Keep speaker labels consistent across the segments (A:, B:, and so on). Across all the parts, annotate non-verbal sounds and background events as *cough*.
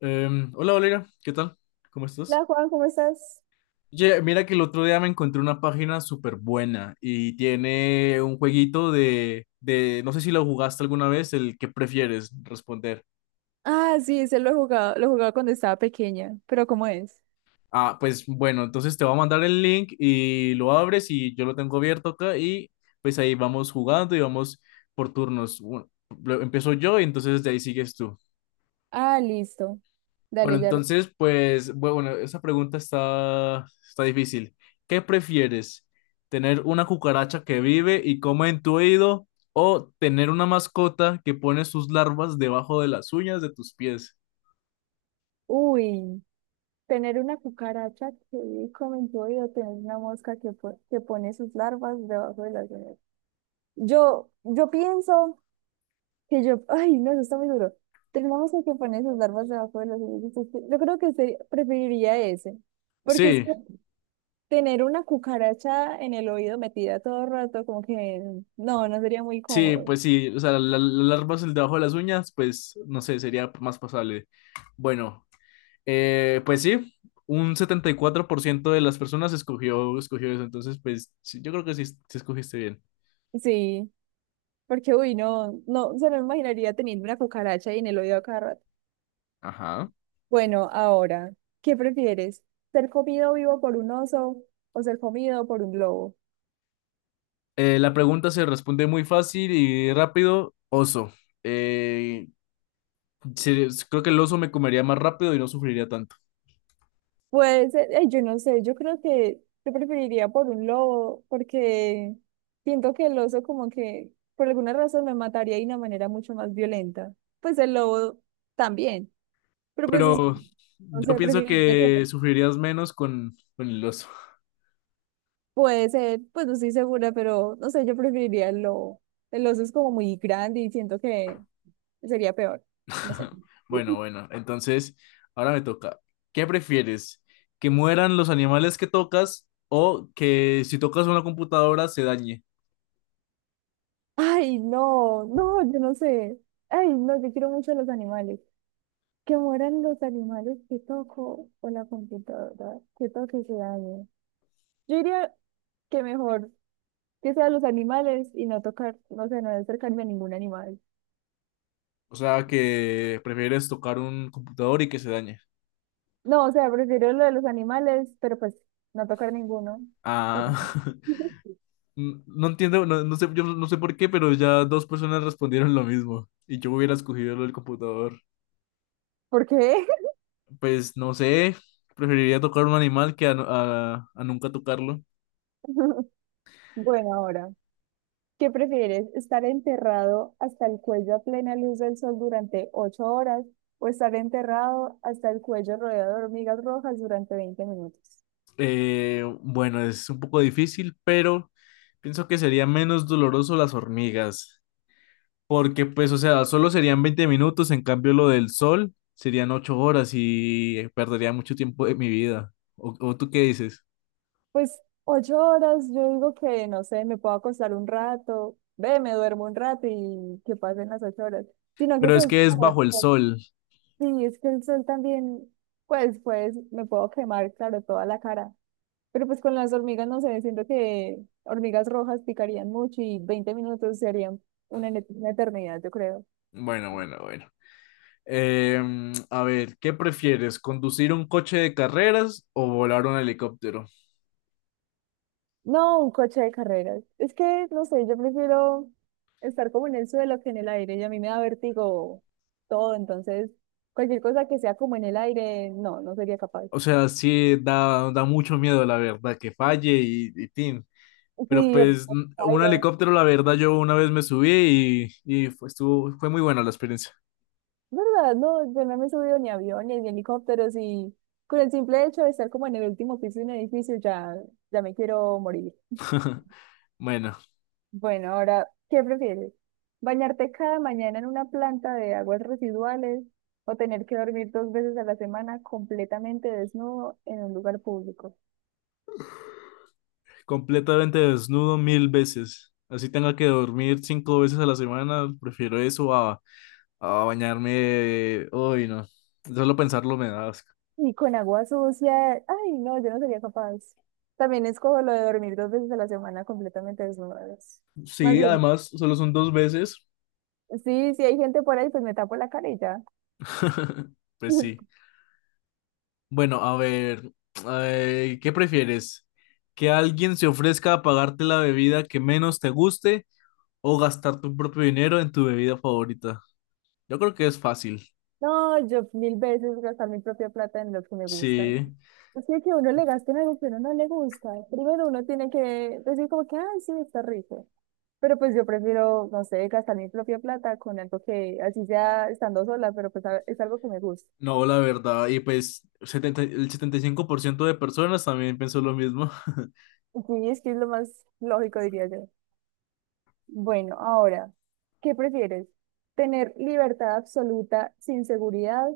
A: Hola Valeria, ¿qué tal? ¿Cómo estás?
B: Hola Juan, ¿cómo estás?
A: Oye, mira que el otro día me encontré una página súper buena y tiene un jueguito de, no sé si lo jugaste alguna vez, el que prefieres responder.
B: Ah, sí, ese lo he jugado, lo jugaba cuando estaba pequeña, pero ¿cómo es?
A: Ah, pues bueno, entonces te voy a mandar el link y lo abres y yo lo tengo abierto acá y pues ahí vamos jugando y vamos por turnos. Bueno, empiezo yo y entonces de ahí sigues tú.
B: Ah, listo.
A: Bueno,
B: Dale, ya.
A: entonces, pues, bueno, esa pregunta está difícil. ¿Qué prefieres? ¿Tener una cucaracha que vive y come en tu oído o tener una mascota que pone sus larvas debajo de las uñas de tus pies?
B: Uy, tener una cucaracha que come en tu oído, tener una mosca que, que pone sus larvas debajo de las uñas. Yo pienso que yo, ay, no, eso está muy duro. Tener una mosca que pone sus larvas debajo de las uñas. Yo creo que preferiría ese, porque es que
A: Sí,
B: tener una cucaracha en el oído metida todo el rato, como que no, no sería muy
A: sí,
B: cómodo.
A: pues sí, o sea, las larvas el debajo de las uñas, pues, no sé, sería más pasable. Bueno, pues sí, un 74% de las personas escogió eso, entonces, pues, sí, yo creo que sí, sí escogiste bien.
B: Sí, porque uy, no, no, se me imaginaría teniendo una cucaracha ahí en el oído a cada rato.
A: Ajá.
B: Bueno, ahora, ¿qué prefieres? ¿Ser comido vivo por un oso o ser comido por un lobo?
A: La pregunta se responde muy fácil y rápido. Oso. Eh, Creo que el oso me comería más rápido y no sufriría tanto.
B: Pues, ay, yo no sé, yo creo que yo preferiría por un lobo, porque siento que el oso como que por alguna razón me mataría de una manera mucho más violenta. Pues el lobo también, pero pues es,
A: Pero
B: no
A: yo
B: sé,
A: pienso
B: preferiría que
A: que sufrirías menos con el oso.
B: puede ser, pues no estoy segura, pero no sé, yo preferiría el lobo. El oso es como muy grande y siento que sería peor. No sé.
A: *laughs* Bueno,
B: *laughs*
A: bueno. Entonces, ahora me toca. ¿Qué prefieres? ¿Que mueran los animales que tocas o que si tocas una computadora se dañe?
B: Ay, no, no, yo no sé. Ay, no, yo quiero mucho a los animales. Que mueran los animales que toco o la computadora que toque se dañe. Yo diría que mejor que sean los animales y no tocar, no sé, no acercarme a ningún animal.
A: O sea, que prefieres tocar un computador y que se dañe.
B: No, o sea, prefiero lo de los animales, pero pues no tocar ninguno. ¿Por
A: Ah. *laughs*
B: *laughs*
A: No entiendo, no, no sé, yo no sé por qué, pero ya dos personas respondieron lo mismo y yo hubiera escogido lo del computador.
B: ¿por qué?
A: Pues no sé, preferiría tocar un animal que a, a nunca tocarlo.
B: *laughs* Bueno, ahora, ¿qué prefieres? ¿Estar enterrado hasta el cuello a plena luz del sol durante 8 horas o estar enterrado hasta el cuello rodeado de hormigas rojas durante 20 minutos?
A: Bueno, es un poco difícil, pero pienso que sería menos doloroso las hormigas, porque pues, o sea, solo serían 20 minutos, en cambio lo del sol serían 8 horas y perdería mucho tiempo de mi vida. O tú qué dices?
B: Pues ocho horas, yo digo que, no sé, me puedo acostar un rato, ve, me duermo un rato y que pasen las 8 horas. Sino que
A: Pero es
B: pues,
A: que es bajo el sol.
B: sí, es que el sol también, pues, pues, me puedo quemar, claro, toda la cara. Pero pues con las hormigas, no sé, siento que hormigas rojas picarían mucho y 20 minutos serían una, una eternidad, yo creo.
A: Bueno, bueno, bueno. A ver, ¿qué prefieres? ¿Conducir un coche de carreras o volar un helicóptero?
B: No, un coche de carreras. Es que, no sé, yo prefiero estar como en el suelo que en el aire y a mí me da vértigo todo, entonces cualquier cosa que sea como en el aire, no, no sería capaz.
A: O sea, sí da, da mucho miedo, la verdad, que falle y tin. Pero
B: Sí, de
A: pues
B: pronto
A: un
B: caiga.
A: helicóptero, la verdad, yo una vez me subí y fue, fue muy buena la experiencia.
B: ¿Verdad? No, yo no me he subido ni a aviones ni a helicópteros y con el simple hecho de estar como en el último piso de un edificio ya, ya me quiero morir.
A: *laughs* Bueno,
B: Bueno, ahora, ¿qué prefieres? ¿Bañarte cada mañana en una planta de aguas residuales o tener que dormir dos veces a la semana completamente desnudo en un lugar público
A: completamente desnudo mil veces. Así tenga que dormir cinco veces a la semana, prefiero eso a bañarme. Uy, no. Solo pensarlo me da asco.
B: y con agua sucia? Ay, no, yo no sería capaz. También escojo lo de dormir dos veces a la semana completamente desnudo. Más
A: Sí,
B: bien,
A: además, solo son dos veces.
B: sí, si hay gente por ahí, pues me tapo la cara y ya.
A: *laughs* Pues
B: *laughs*
A: sí. Bueno, a ver, ay, ¿qué prefieres? ¿Que alguien se ofrezca a pagarte la bebida que menos te guste o gastar tu propio dinero en tu bebida favorita? Yo creo que es fácil.
B: No, yo mil veces gastar mi propia plata en lo que me gusta.
A: Sí,
B: Es que uno le gaste en algo que uno no le gusta. Primero uno tiene que decir como que, ay, sí, está rico. Pero pues yo prefiero, no sé, gastar mi propia plata con algo que, así sea estando sola, pero pues es algo que me gusta.
A: no, la verdad. Y pues 70 el 75% de personas también pensó lo mismo. *laughs*
B: Sí, es que es lo más lógico, diría yo. Bueno, ahora, ¿qué prefieres? ¿Tener libertad absoluta sin seguridad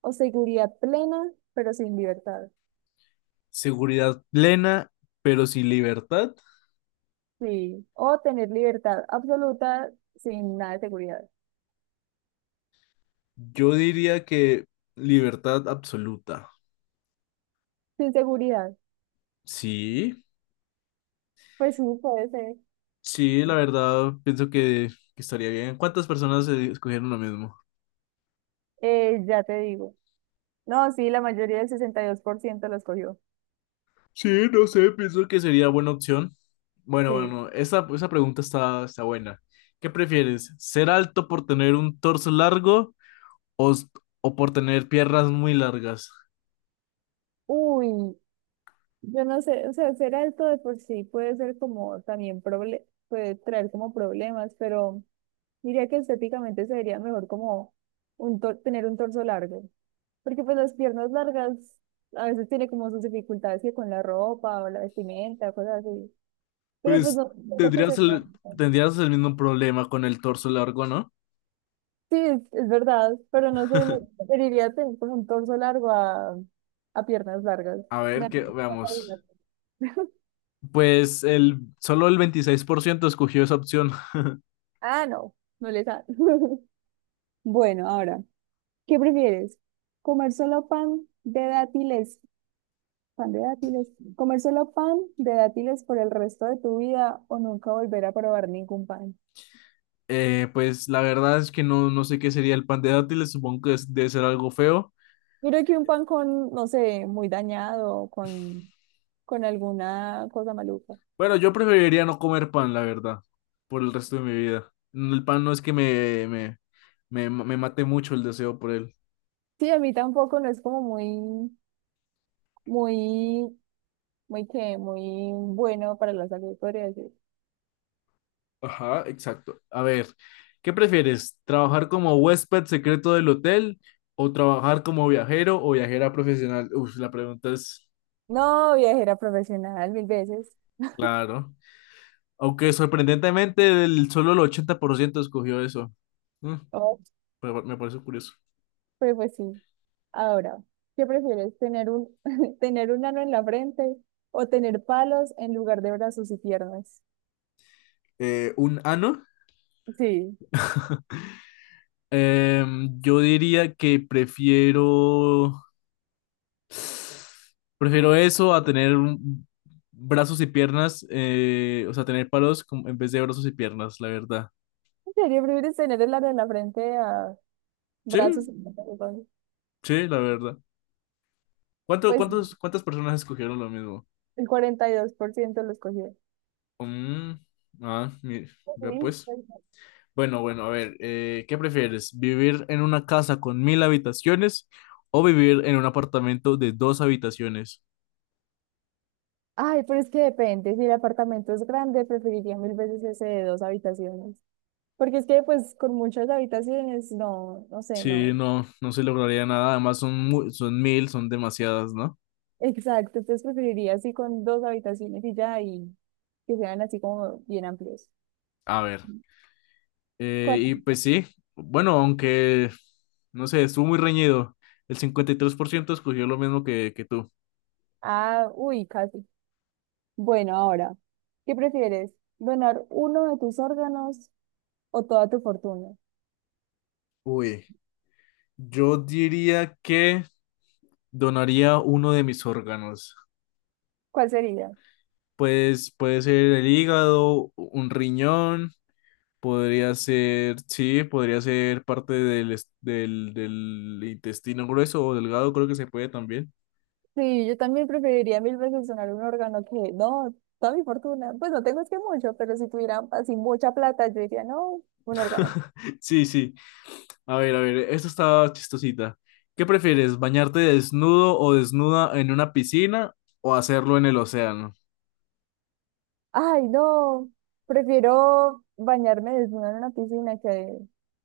B: o seguridad plena, pero sin libertad?
A: Seguridad plena, pero sin libertad.
B: Sí, o tener libertad absoluta sin nada de seguridad.
A: Yo diría que libertad absoluta.
B: Sin seguridad,
A: Sí,
B: pues sí, puede ser.
A: sí, la verdad, pienso que estaría bien. ¿Cuántas personas escogieron lo mismo?
B: Ya te digo. No, sí, la mayoría del 62% lo escogió.
A: Sí, no sé, pienso que sería buena opción. Bueno,
B: Sí.
A: bueno, esa pregunta está buena. ¿Qué prefieres? ¿Ser alto por tener un torso largo o, o por tener piernas muy largas?
B: Uy, yo no sé, o sea, ser alto de por sí puede ser como también proble puede traer como problemas, pero diría que estéticamente sería mejor como tener un torso largo, porque pues las piernas largas a veces tiene como sus dificultades que con la ropa o la vestimenta, cosas así. Pero pues
A: Pues
B: no, no creo que
A: tendrías
B: se
A: el, tendrías el mismo problema con el torso largo, ¿no?
B: sí, es verdad, pero no sé,
A: *laughs*
B: preferiría tener pues, un torso largo a piernas largas.
A: A ver,
B: Da
A: que
B: mucha cabida.
A: veamos.
B: *laughs*
A: Pues el, solo el 26% escogió esa opción.
B: Ah, no, no les da. *laughs* Bueno, ahora, ¿qué prefieres? ¿Comer solo pan de dátiles? ¿Pan de dátiles? ¿Comer solo pan de dátiles por el resto de tu vida o nunca volver a probar ningún pan?
A: Pues la verdad es que no, no sé qué sería el pan de dátiles, supongo que debe ser algo feo.
B: Mira que un pan con, no sé, muy dañado, con alguna cosa maluca.
A: Bueno, yo preferiría no comer pan, la verdad, por el resto de mi vida. Mm, el pan no es que me mate mucho el deseo por él.
B: Sí, a mí tampoco no es como muy, muy, muy que, muy bueno para la salud, podría decir.
A: Ajá, exacto. A ver, ¿qué prefieres? ¿Trabajar como huésped secreto del hotel o trabajar como viajero o viajera profesional? Uf, la pregunta es,
B: No, viajera profesional, mil veces.
A: claro. Aunque sorprendentemente el, solo el 80% escogió eso. Mm,
B: Oh.
A: pero me parece curioso.
B: Pero pues sí. Ahora, ¿qué prefieres? ¿Tener un, *laughs* tener un ano en la frente o tener palos en lugar de brazos y piernas?
A: Un ano.
B: Sí.
A: Yo diría que prefiero, prefiero eso a tener brazos y piernas, o sea, tener palos en vez de brazos y piernas, la verdad.
B: ¿En serio prefieres tener el ano en la frente a
A: Sí,
B: brazos y piernas?
A: sí, la verdad. ¿Cuánto,
B: Pues
A: cuántas personas escogieron lo mismo?
B: el 42% lo escogió.
A: Mm, ah,
B: Ok,
A: vea pues.
B: pues,
A: Bueno, bueno, a ver, ¿qué prefieres? ¿Vivir en una casa con mil habitaciones o vivir en un apartamento de dos habitaciones?
B: ay, pero es que depende. Si el apartamento es grande, preferiría mil veces ese de dos habitaciones. Porque es que, pues, con muchas habitaciones, no, no sé,
A: Sí,
B: no.
A: no, no se lograría nada. Además, son, son mil, son demasiadas, ¿no?
B: *laughs* Exacto, entonces preferiría así con dos habitaciones y ya, y que sean así como bien amplios.
A: A ver,
B: ¿Cuánto?
A: y pues sí, bueno, aunque, no sé, estuvo muy reñido. El 53% escogió lo mismo que tú.
B: Ah, uy, casi. Bueno, ahora, ¿qué prefieres? ¿Donar uno de tus órganos o toda tu fortuna?
A: Uy, yo diría que donaría uno de mis órganos.
B: ¿Cuál sería?
A: Pues puede ser el hígado, un riñón, podría ser, sí, podría ser parte del, del intestino grueso o delgado, creo que se puede también.
B: Sí, yo también preferiría mil veces donar un órgano que, no, toda mi fortuna. Pues no tengo es que mucho, pero si tuviera así mucha plata, yo diría, no, un órgano.
A: *laughs* Sí, sí. A ver, esto está chistosita. ¿Qué prefieres, bañarte desnudo o desnuda en una piscina o hacerlo en el océano?
B: Ay, no, prefiero bañarme desnuda en una piscina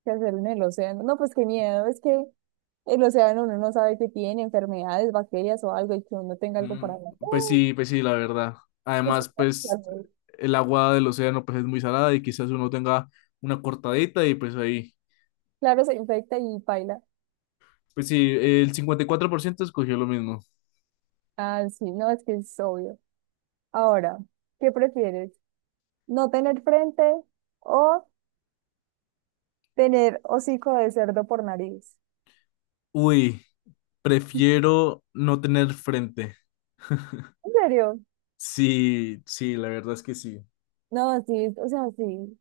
B: que hacerlo en el océano. No, pues qué miedo, es que el océano uno no sabe que tiene enfermedades, bacterias o algo y que uno tenga algo por
A: Mm,
B: ahí.
A: pues
B: No,
A: sí, pues sí, la verdad.
B: es que-
A: Además, pues
B: claro,
A: el agua del océano pues es muy salada y quizás uno tenga una cortadita y pues ahí.
B: claro, se infecta y paila.
A: Pues sí, el 54% escogió lo mismo.
B: Ah, sí, no, es que es obvio. Ahora, ¿qué prefieres? ¿No tener frente o tener hocico de cerdo por nariz?
A: Uy, prefiero no tener frente.
B: ¿En
A: *laughs*
B: serio?
A: Sí, sí, la verdad es que sí.
B: No, sí, o sea, sí.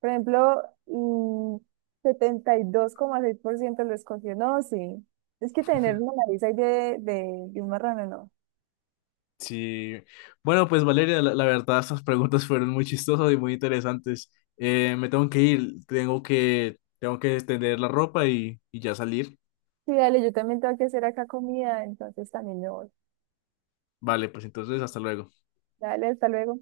B: Por ejemplo, mm, 72,6% lo escogió. No, sí. Es que tener una nariz ahí de un marrano, no.
A: Sí, bueno, pues Valeria, la verdad, estas preguntas fueron muy chistosas y muy interesantes. Me tengo que ir, tengo que extender la ropa y ya salir.
B: Sí, dale, yo también tengo que hacer acá comida, entonces también me voy.
A: Vale, pues entonces, hasta luego.
B: Dale, hasta luego.